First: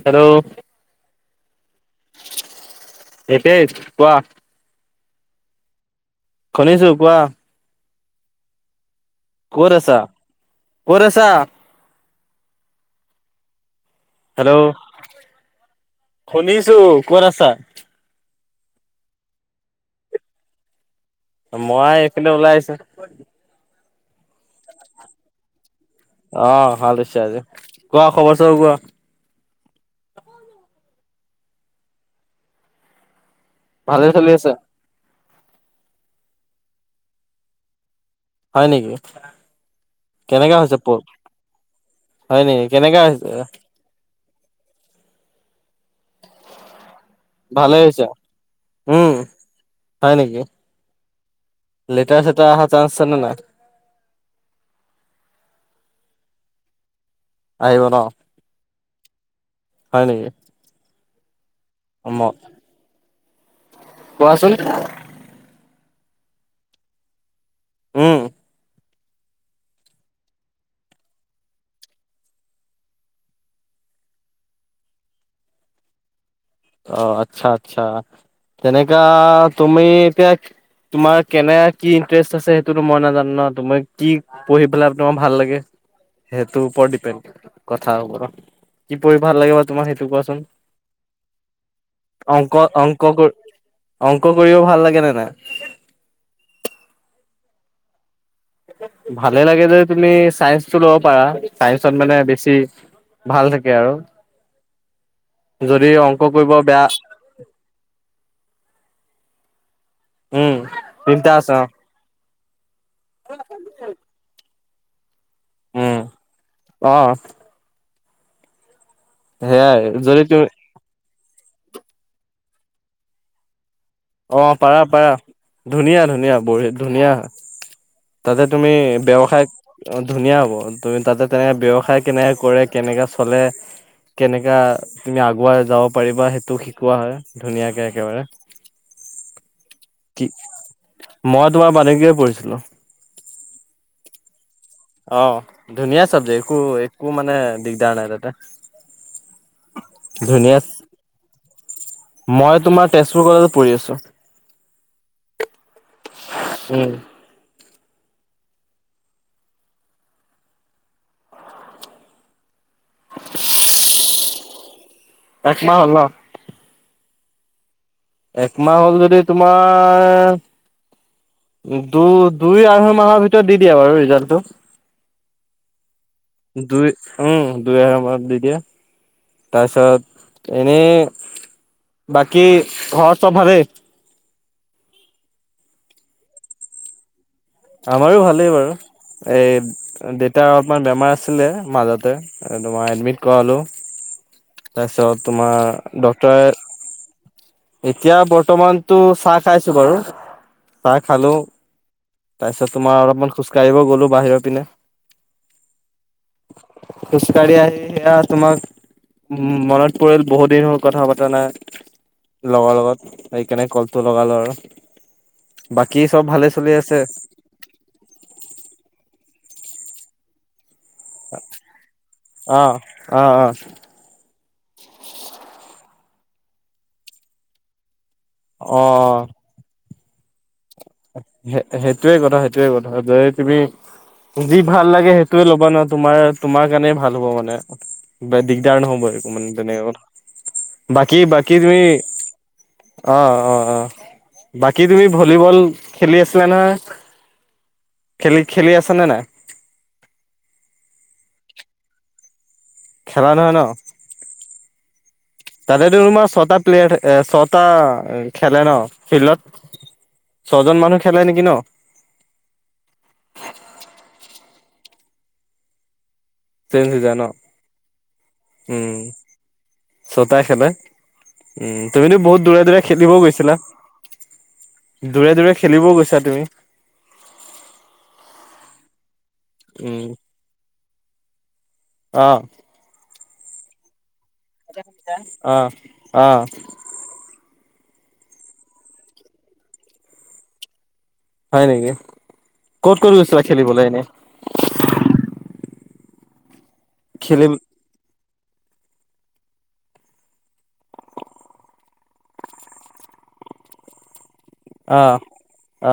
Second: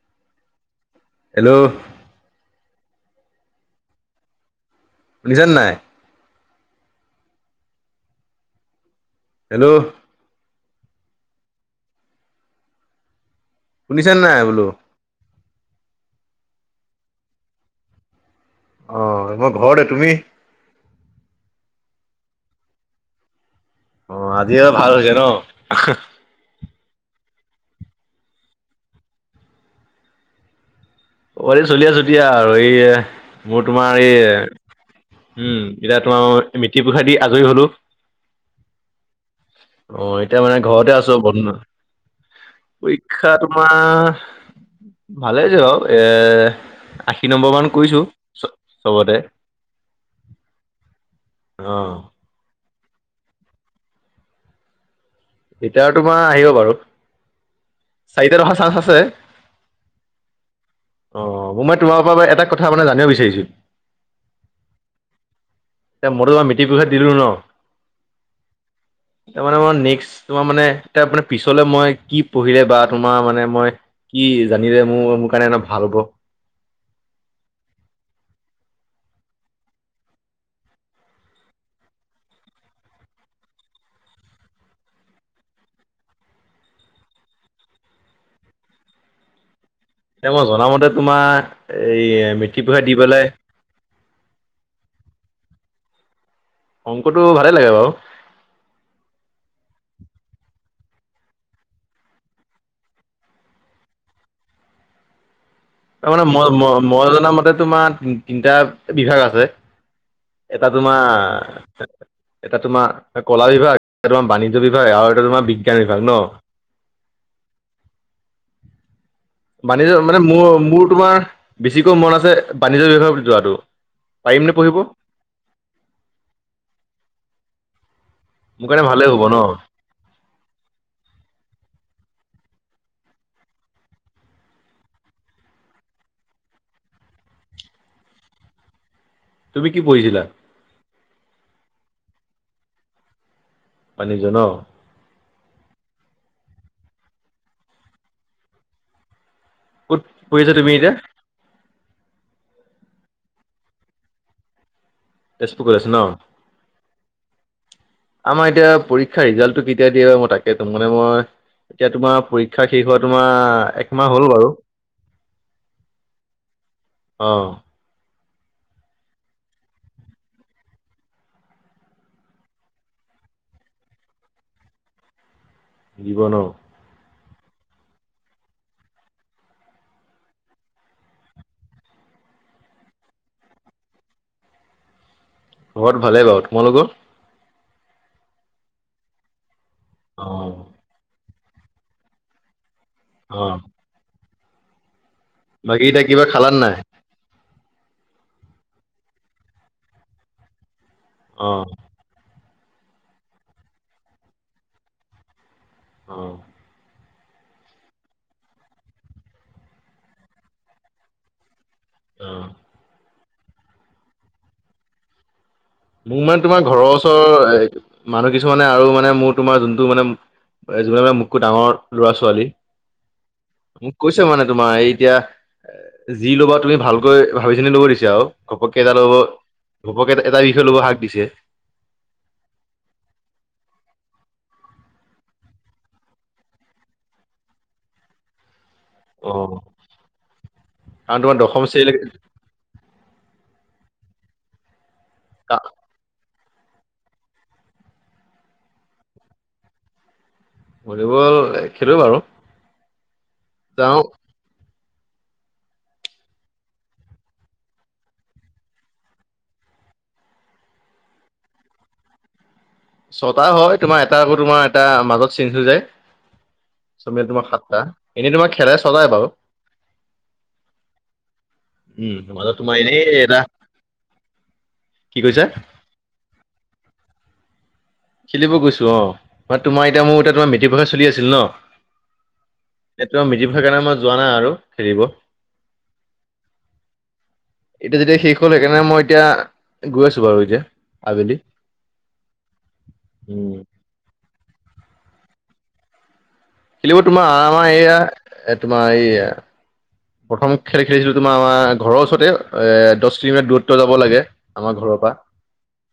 Hello. Hello. [unintelligible] কোৱা? শুনিছানে নাই? শুনিছোঁ কোৱা। ক'ত হেল্ল' আছা, ক'ত আছা? শুনিছনে নাই বোলো? শুনিছোঁ ক'ত আছা? অহ, মই ঘৰতে তুমি? মই এইপিনে ওলাই আহিছোঁ। অ', আজি আৰু ভাল হৈছে ন। অ', ভাল হৈছে আজি, কোৱা খবৰ চবৰ কোৱা? [unintelligible] চলি আছোঁ দিয়া। এয়ে, মই তোমাৰ ভালে এই চলি আছে উম, এতিয়া তোমাৰ মিতি পোসাদ দি আজৰি হ'লো। হয় নেকি। অ', এতিয়া মানে কেনেকা হৈছে প ঘৰতে আছোঁ বন্ধ। হয় নেকি কেনেকা হৈছে পৰীক্ষা তোমাৰ ভালে য হক এ, আশী নম্বৰ মান ভালে হৈছে কৰিছোঁ উম চ-চবতে। হয় নেকি। লেটাৰ চেটাৰ অহা চান্স আছেনে নাই? এতিয়া তোমাৰ আহিব বাৰু। আহিব ন চাৰিটাত অহা চান্স আছে। হয় নেকি অ', মই তোমাৰ ম পৰা এটা কথা মানে জানিব বিচাৰিছোঁ। কোৱাচোন এ, মই তোমাৰ মেট্ৰিক পৰীক্ষা দিলো ন' উম। তাৰ মানে মই নেক্স তোমাৰ মানে তাৰ মানে পিছলে মই কি পঢ়িলে বা তোমাৰ মানে মই। কি জানিলে মোৰ, মোৰ কাৰণে এ, ভাল হ'ব। অ', আচ্ছা আচ্ছা। তেনেকা তুমি এতিয়া তোমাৰ কেনে কি ইণ্টাৰেষ্ট আছে সেইটোতো মই নাজানো ন'। তুমি কি পঢ়ি পেলাই তোমাৰ ভাল লাগে। সেইটো ওপৰত ডিপেণ্ড কথা, [unintelligible] কি পঢ়ি ভাল লাগে তোমাৰ সেইটো এ, কোৱাচোন মই জনামতে তোমাৰ এ, হেৰি অংক মেট্ৰিক পৰীক্ষা দি অংক পেলাই। অংক কৰিব ভাল লাগে নে নাই অংকটো ভালে লাগে বাৰু। ভালে লাগে যে তুমি চাইন্সটো ল'ব পাৰা, চাইন্সত মানে বেছি। ভাল থাকে আৰু। [unintelligible] [unintelligible] যদি তাৰ অংক মানে মই কৰিব বেয়া ম মই জনা মতে তোমাৰ তিনিটা বিভাগ আছে। উম এটা তিনিটা আছে অ তোমাৰ এটা তোমাৰ কলা বিভাগ এ তোমাৰ বাণিজ্য বিভাগ আৰু এটা তোমাৰ বিজ্ঞান উম বিভাগ ন। অ। সেয়াই বাণিজ্য মানে যদি তুমি মোৰ মোৰ তোমাৰ বেছিকৈ মন আছে বাণিজ্য বিষয়ে যোৱাাতটো। অ', পাৰা, পাৰা, ধুনীয়া, ধুনীয়া বঢ়ীয়া ধুনীয়া। তাতে তুমি কাৰণে ভালেই হ'ব ন ব্যসায় ধুনীয়া হ'ব তুমি তাতে তেনেক ব্যৱসায় কেনেক কৰে কেনেকে চলে। কেনেকা তুমি আগুৱাই যাব পাৰিবা সেইটো শিকোৱা হয় ধুনীয়াকে একেবাৰে। তুমি কি পঢ়ছিলা। মই তোমাৰ [unintelligible] পানীজন ন। অ ধুনীয়া চাবজেক্ট একো একো মানে দিগদাৰ নাই তাতে। ক'ত পঢ়িছা ধুনীয়া তুমি এতিয়া? মই তোমাৰ তেজপুৰ কলেজত পঢ়ি আছো। [unintelligible] আমাৰ উম এতিয়া পৰীক্ষা ৰিজাল্টটো কেতিয়া দিয়ে মই তাকে ত মানে মই এতিয়া তোমাৰ শিক্ষা শেষ হোৱা তোমাৰ একমাহ হ'ল বাৰু। একমাহ হল। আহ। একমাহ হ'ল যদি তোমাৰ দুই দুই আঢ়ৈ মাহৰ ভিতৰত দি দিয়ে বাৰু ৰিজাল্টটো। দুই [unintelligible] উম দুই এাৰ ম দি দিয়ে তাৰপিছত এনেই। বাকি ঘৰ চ ভাৰে। ঘৰত ভালেই বাৰু তোমালোকৰ। আমাৰো ভালেই বাৰু এই অ দেতাৰ অলপমান বেমাৰ আছে আছিলে মাজতে তোমাৰ এডমিট অ কৰাৰো। বাকী তোমাৰ এতিয়া কিবা ডক্টৰে খালান নাই এতিয়া বৰ্তমানতো চাহ খাইছো বাৰু চাহ খালো। অ তাৰপিছত তোমাৰ অলপমান খোজকাঢ়িব গলো বাহিৰৰ পিনে। [unintelligible] খোজ কাঢ়ি আহি সেয়া তোমাক উ মনত পৰিল বহুত দিন হল কথা পতা নাই। অ লগৰ লগত সেই কেনে কলটো লগালো আৰু। বাকী চব ভালে চলি আছে। ৰৰ এ মানুহ কিছুমানে আৰু মানে মোৰ তোমাৰ যোনটো মানে এযোমান মানে মোকোতকে ডাঙৰ ল'ৰা ছোৱালী অ', অ', অ'। মোক কৈছে মানে তোমাৰ এই এতিয়া যি ল'বা তুমি ভালকৈ ভাবি চিনি লব দিছা আৰু ঘপককে অ', এটা ল'ব অ', ঘপক এটা এটা বিষয় ল'ব হাক দিছে সেইটোৱে কথা সেইটোয়ে কথা যে তুমি যি ভাল লাগে সেইটোয়ে ল'বা নোৱাৰ তোমাৰ তোমাৰ কাৰণে ভাল হ'ব মানে দি দিাৰ নহ'ব একো মানে অ', তেনে বাকী কাৰণ তোমাৰ বাকী দশম তুমি শ্ৰেণীলৈকে অ', অ', অ', বাকী তুমি ভলীবল। খ আছিলে নহয় খেলি, খেলি আছ নে নাই। ভলীবল খেলো বাৰু। খেলা নাই ন। যাওঁ [unintelligible] ততে ৰুমাৰ ছটা প্লেয়াৰ ছটা খেলে ন ফিল্ডত। ছজন মানুহ খেলে নেকি ন। ছটা হয় তোমাৰ এটা আকৌ তোমাৰ এটা মাজত চিজ হৈ যায়। চেঞ্জ হৈ যায় ন চমি তোমাক সাতটা এনেই তোমাক খেলাই চলাই বাৰু ছটা খেলে উম তুমিতো বহুত মাজত দূৰে তোমাৰ দূৰে এনেই খেলিবও এটা গৈছিলা। কি দূৰে কৈছা দূৰে খেলিবও গৈছা তুমি। খেলিব গৈছো অ বা তোমাৰ এতিয়া উম মোৰ এয়া তোমাৰ মেট্ৰিক পৰীক্ষা চলি আছিল ন, অ, এটো মেট্ৰিক পৰীক্ষা কেদিনত কাৰণে মই যোৱা নাই আৰু খেলিব। অ অ এতিয়া যেতিয়া শেষ হ'ল সেইকাৰণে মই এতিয়া গৈ আছো বাৰু এতিয়া। আবেলি হয় নেকি ক'ত ক'ত গৈছিলা উম খেলিবলে এনে, খেলিব তোমাৰ খেলিম আমাৰ এইয়া তোমাৰ এইয়া। প্ৰথম খেল খেলিছিলো তোমাৰ আমাৰ ঘৰৰ ওচৰতে এ দহ কিলোমিটাৰ দূৰত্ব যাব লাগে। আমাৰ ঘৰৰ পৰা আহ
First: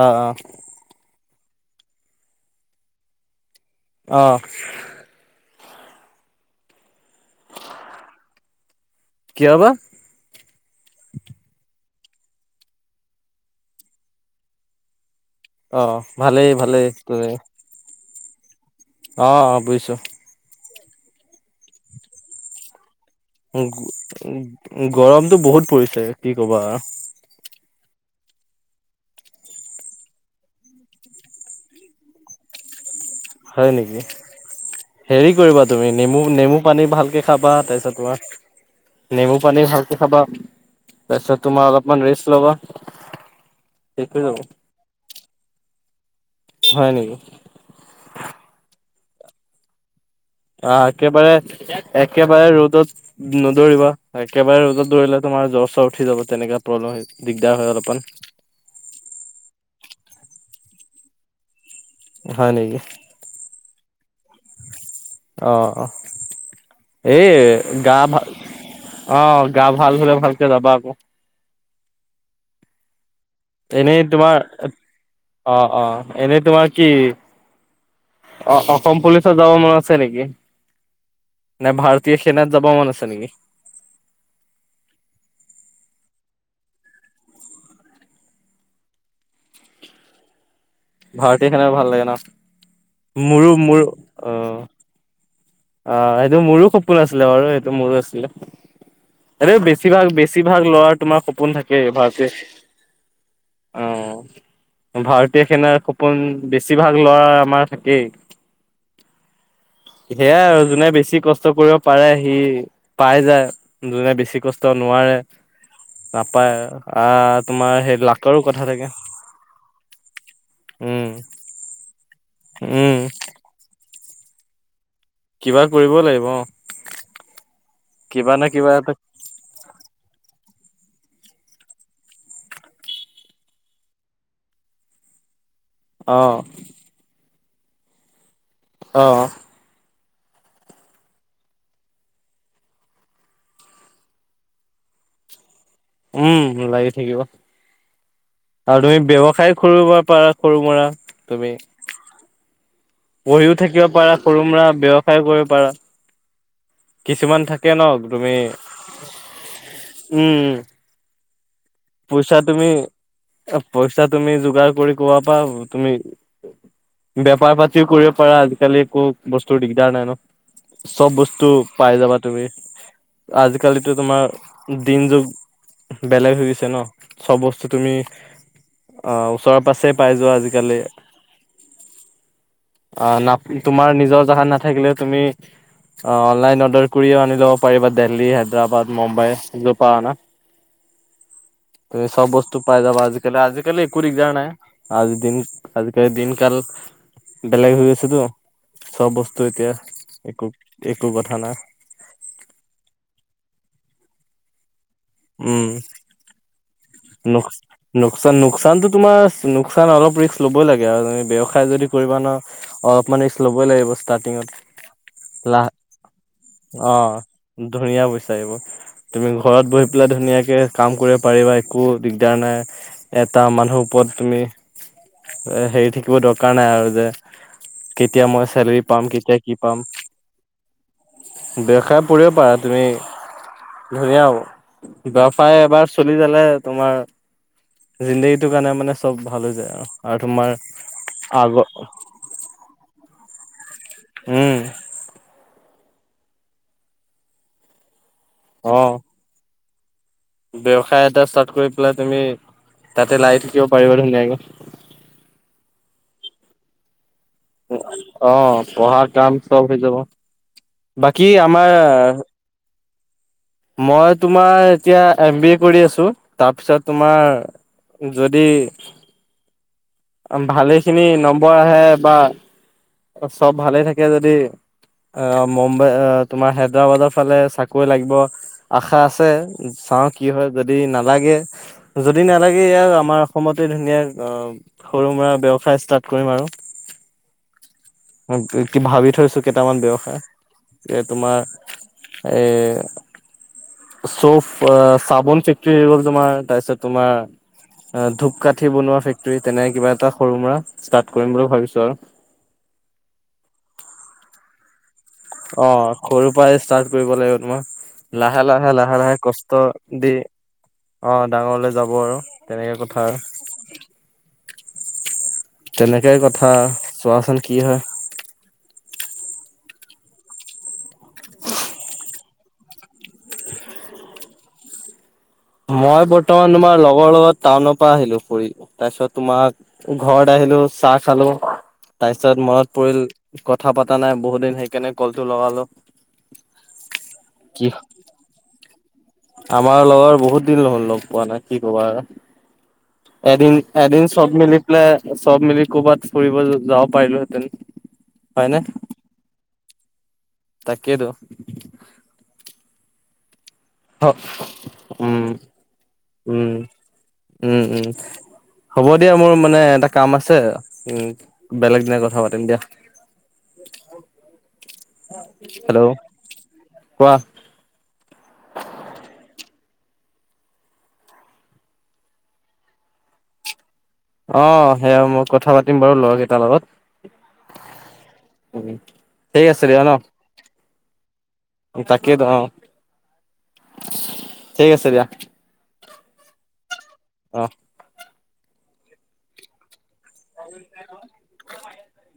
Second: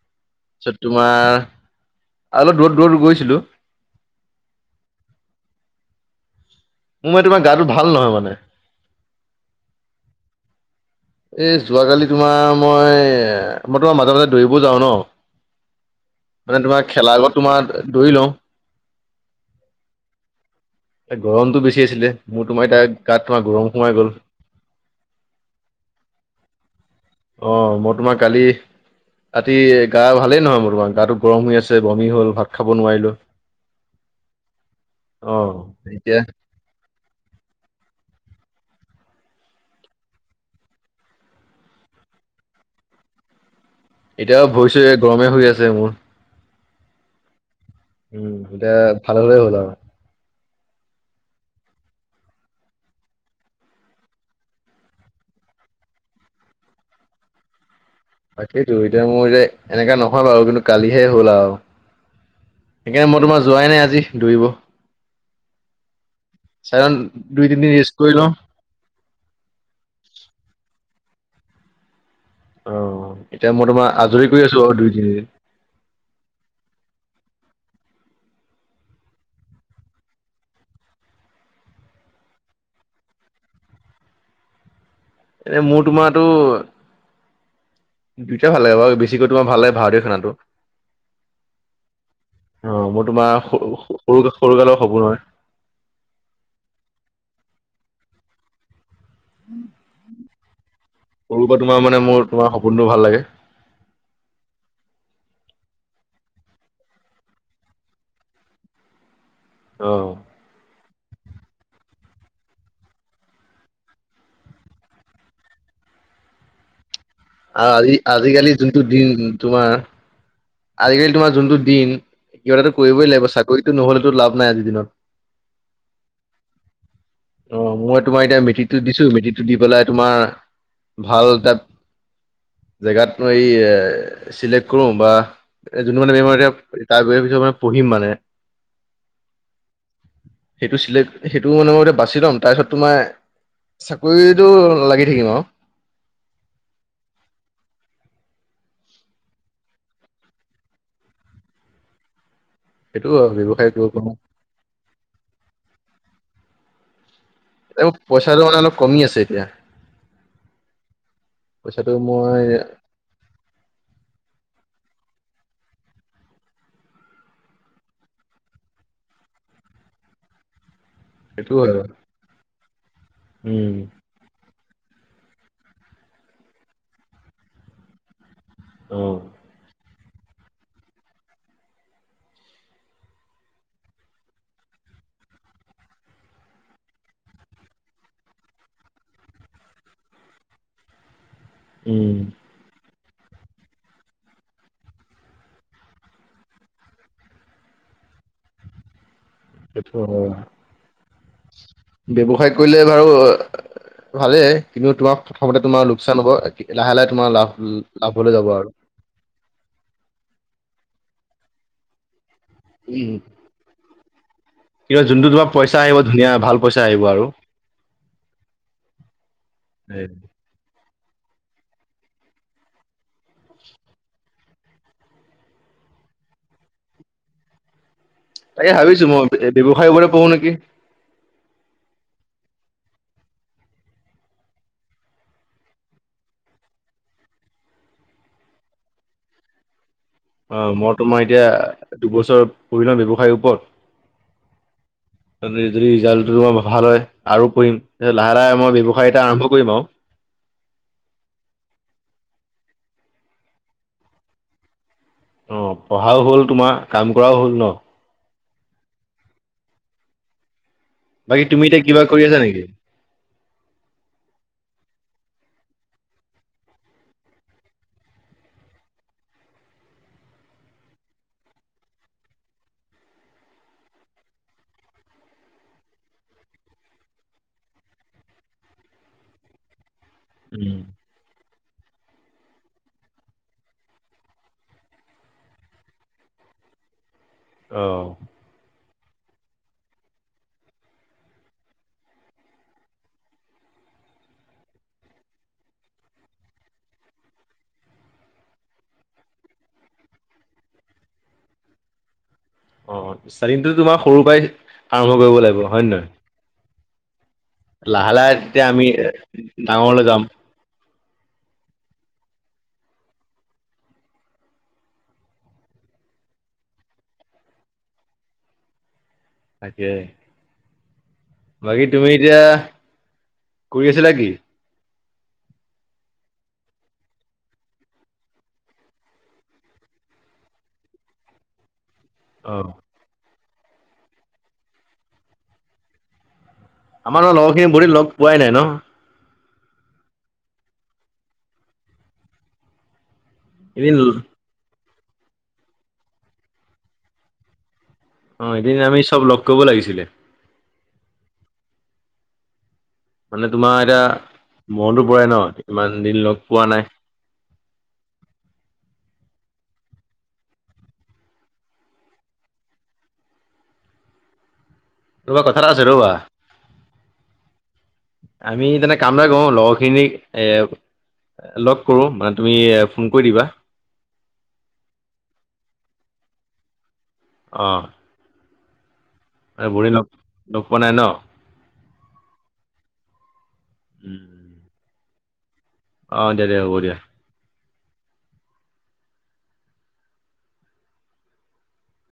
আহ আহ তোমাৰ। অলপ দূৰত দূৰত গৈছিলো। আহঁ। মোৰ মই তোমাৰ গাটো ভাল নহয় মানে। কিয় বা? এই যোৱাকালি তোমাৰ মই মই তোমাৰ মাজে মাজে দৌৰিব যাও ন। অ ভালেই মানে তোমাৰ ভালেই ত খেলাৰ আগত তোমাৰ দৌৰি লওঁ। অ অ বুজিছো। এ গৰমতটো বেছি আছিলে মোৰ তোমাৰ এতিয়া। গাত তোমাৰ গৰম সোমাই গ'ল উম, গৰমতটো বহুত পৰিছে কি কবা। তমাক কালি। ৰাতি গা ভালেই নহয় মোৰ তোমাৰ গাটো গৰম হৈ আছে বমি হল ভাত খাব নোৱাৰিলো। হয় নেকি? হেৰি অ কৰিবা তুমি নেমু এতিয়া নেমু পানী ভালকে খাবা তাৰপিছত তোমাৰ নেমু পানী ভালকে খাবা। তছ তোমাৰ অলপমান ৰেছ ল'বা। ঠিক হৈ যাব এতিয়াও ভৰিছো গৰমে হৈ আছে মোৰ। হয় নেকি? উম এতিয়া ভাল ভাল হ'ল আৰু। অঁ, একেবাৰে একেবাৰে ৰ'দত নদৌৰিবা একেবাৰে ৰ'দত দৌৰিলে তোম তোমাৰ জ্বৰ চৰ উঠ যাব তেনেকা প্ৰব্লেম হয় দিগদাৰ হয় অলপমান। তাকেইতো এতিয়া মোৰ যে এনেকা নহয় বাৰু কিন্তু কালিহে হ'ল আৰু। হয় নেকি সেইকাৰণে মই তোমাৰ যোৱাই নাই আজি। দুইব। অ', অ'। এ, দুই তিনিদিন ৰেষ্ট গা কৰি ভাল লওঁ। অ', গা ভাল হ'লে ভালকে যাবা আকৌ। অ'। এতিয়া মই এনেই আজৰি কৰি তোমাৰ আছো বাৰু দুই তিনিদিন। অ', অ', এনেই তোমাৰ কি? অ-অসম পুলিচত যাব মন আছে নেকি? নাই ভাৰতীয় সেনাত যাব মন আছে নিকি? এই মোৰ তোমাৰতো দুইটাই ভাল লাগে বাৰু, বেছিকৈ তোমাৰ ভাল লাগে ভাৰতীয় সেনাটো। ভাৰতীয় সেনা ভাল লাগে ন? অ', মোৰ তোমাৰ মোৰো মোৰ অ স-সৰু-সৰু কালৰ সপোন হয়। অ', সেইটো মোৰো সপোন আছিলে বাৰু সেইটো মোৰো আছিলে। এইটো বেছিভাগ, বেছিভাগ ল'ৰাৰ তোমাৰ সৰুৰ সপোন পৰা তোমাৰ থাকেই মানে মোৰ ভাৰতীয় তোমাৰ সপোনটো ভাল লাগে। অ', ভাৰত সেনাৰ সপোন বেছিভাগ ল'ৰা আমাৰ থাকেই। অ', সেয়াই আৰু যোনে বেছ বেছি কষ্ট কৰিব পাৰে সি পাই যায়, যোনে বেছি কষ্ট নোৱাৰে নাপায়। আহ আ, তোমাৰ আজি, সেই লাকৰো আজিকালি কথা যোনটো থাকে দিন তোমাৰ উম আজিকালি তোমাৰ যোনটো দিন, কিবা এটাতো উম কৰিবই লাগিব চাকৰিতো নহ'লেতো লাভ নাই আজি দিনত। কিবা কৰিব লাগিব অ'। অ', মই তোমাৰ কিবা এতিয়া না কিবা মেট্ৰিকটো এটা দিছোঁ মেট্ৰিকটো দি পেলাই তোমাৰ ভাল এটা জেগাত মই এ চিলেক্ট কৰো বা এ যোনটো মানে অ [unintelligible] মই এতিয়া তাত বহি পিছত মানে পঢ়িম মানে। অ', সেইটো চিলেক্ট সেইটো মানে মই এতিয়া বাচি লম তাৰপিছত তোমাৰ চাকৰিটো লাগি থাকিম আৰু। উম, লাগি থাকিব। আৰু তুমি ব্যৱসায় খুলিব পাৰা সৰু মৰা তুমি। সেইটো আৰু বহিও ব্যৱসায় কৰিব থাকিব পাৰো। পাৰা সৰু মুৰা ব্যৱসায় কৰিব পাৰা। কিছুমান থাকে এই ন' তুমি পইচাটো মানে অলপ কমি আছে এতিয়া উম, পইচাটো পইচা মই তুমি এ পইচা তুমি যোগাৰ কৰি কোৱা পা তুমি বেপাৰ পাতিও কৰিব পাৰা আজিকালি একো বস্তুৰ দিগদাৰ নাই ন'। চব বস্তু সেইটো হয় পাই যাবা তুমি উম। আজিকালিতো তোমাৰ দিন যুগ বেলেগ হৈ গৈছে ন' চব বস্তু তুমি অ, ওচৰে পাছে পাই যোৱা আজিকালি। [inaudible] অ, নাপ তোমাৰ নিজৰ জাগাত নাথাকিলে তুমি অ, অনলাইন অৰ্ডাৰ কৰিও আনিও লব পাৰিবা দেল্হী, হায়দৰাবাদ, মুম্বাই, জৰপা আনা। [inaudible] এ চব বস্তু পাই যাবা আজি কেলে আজিকালি একো দিগদাৰ নাই আজি দিন আজিকালি দিনকাল বেলেগ হৈ গৈছেতো চব বস্তু এতিয়া সেইটো হয়। একো- একো কথা নাই। ব্যৱসায় কৰিলে বাৰু ভালেই কিন্তু তোমাৰ প্ৰথমতে উম তোমাৰ লোকচান হ'ব [unintelligible] লাভ নোক- লাভলৈ নোকচান যাব আৰু। -নোকচানতো তোমাৰ নোকচান অলপ ৰিক্স ল'বই লাগে আৰু [unintelligible] ব্যৱসায় যদি কৰিবা ন উম, অলপমান ৰিক্স ল'বই লাগিব ষ্টাৰ্টিঙত। কিন্তু যোনটো তোমাৰ লাহ পইচা আহিব ধুনীয়া ভাল পইচা আহিব অ' আৰু। ধুনীয়া বিচাৰিব তুমি ঘৰত বহি এ, পেলাই ধুনীয়াকে কাম কৰিব পাৰিবা একো দিগদাৰ নাই, এটা মানুহৰ ওপৰত তুমি এ [unintelligible] দৰকাৰ নাই আৰু যে কেতিয়া মই তাকে চেলেৰি পাম ভাবিছো মই কেতিয়া কি পাম। ব্যৱসায়ৰ ওপৰতে পঢ়ো নেকি। [unintelligible] কৰিব পাৰা তুমি ধুনীয়া হব। [unintelligible] এবাৰ চলি যালে তোমাৰ জিন্দাগীটোৰ কাৰণে মানে চব ভাল হৈ যায় আৰু। তোমাৰ অ' মই তোমাৰ আগৰ এতিয়া দুবছৰ পঢ়ি লওঁ ব্যৱসায়ৰ ওপৰত। উম। যদি যদি ৰিজাল্টটো তোমাৰ ভাল হয় আৰু পঢ়িম লাহে লাহে মই অ', ব্যৱসায় এটা আৰম্ভ কৰিম আও। ব্যৱসায় এটা ষ্টাৰ্ট কৰি পেলাই তুমি তাতে লাগি থাকিব পাৰিবা ধুনীয়াকে। অ' পঢ়াও হ'ল তোমাৰ। কাম কৰাও হ'ল ন অ' পঢ়া কাম চব হৈ যাব। বাকী তুমি আমাৰ, এতিয়া কিবা কৰি আছা নেকি? মই তোমাৰ এতিয়া এম বি এ কৰি আছো, তাৰপিছত তোমাৰ যদি ভালেখিনি নম্বৰ আহে। বা চব ভালে থাকে যদি আহ মুম্বাই তোমাৰ হায়দৰাবাদৰ ফালে চাকৰি লাগিব আশা আছে। চাওঁ, কি হয়, যদি উম, নালাগে। যদি নালাগে ইয়াত আমাৰ অসমতে ধুনীয়া সৰু মৰা ব্যৱসায় ষ্টাৰ্ট কৰিম আৰু। [inaudible] অ', কি ভাবি থৈছো কেইটামান ব্যয়ৱসায় যে তোমাৰ এ চব চাবোন ফেক্টৰী হৈ গ'ল তোমাৰ তাৰপিছত তোমাৰ ধূপকাঠি বনোৱা ফেক্টৰী তেনে কিবা এটা সৰু মৰা ষ্টাৰ্ট কৰিম বুলি ভাবিছো আৰু অ চাৰিনটো তোমাৰ সৰুৰ পৰাই আৰম্ভ কৰিব লাগিব অ হয় নে নহয় সৰুৰ পৰাই ষ্টাৰ্ট কৰিব লাগিব তোমাৰ লাহে লাহে লাহে লাহে কষ্ট ডাঙৰলৈ দি যাম। অ ডাঙৰলে যাব আৰু তেনেকে কথা আৰু তেনেকেই কথা চোৱাচোন কি হয় তাকে বাকী তুমি এতিয়া কৰি আছিলা কি মই বৰ্তমান তুমাৰ লগৰ লগত টাউনৰ পৰা আহিলো ফু তাৰপিছত তোমাৰ ঘৰত আহ খলো চাহ খালো তাৰ পিছত অ'। মনত পৰিল কথা পতা নাই বহুত দিন সেইকাৰণে কলটো লগালো আমাৰ ন লগৰ কি খিনি বহি লগ পোৱাই নাই ন আমাৰ লগৰ বহুত দিন হ'ল লগ পোৱা নাই কি কবা এদিন এদিন চব মিলি পেলাই চব মিলি ক'ৰবাত ফুৰিব যাব পাৰিলোহেঁতেন অ এদিন আমি চব লগ কৰিব লাগিছিলে তাকেটো মানে তোমাৰ এতিয়া মনতো পই উম ন ইমান দিন লগ উম পোৱা নাই উম উম হ'ব দিয়া মোৰ মানে এটা কাম আছে উ বেলেগ দিনা কথা পাতিম দিয়া [unintelligible] তা কথা এটা আছে হেল্ল' ৰবা কোৱা আমি তেনেে কামৰে কৰো লগ খিনি এ লগ কৰো মানে তুমি ফোন কৰি দিবা অ সেইয়া মই কথা পাতিম বাৰু লৰা কেইটাৰ লগত আহঁ উ ঠিক আছে দিয়া ন লগ পোৱা নাই ন। তাকেইতো অ ঠিক আছে দিয়া অ দে দে হ'ব দিয়া অ [unintelligible]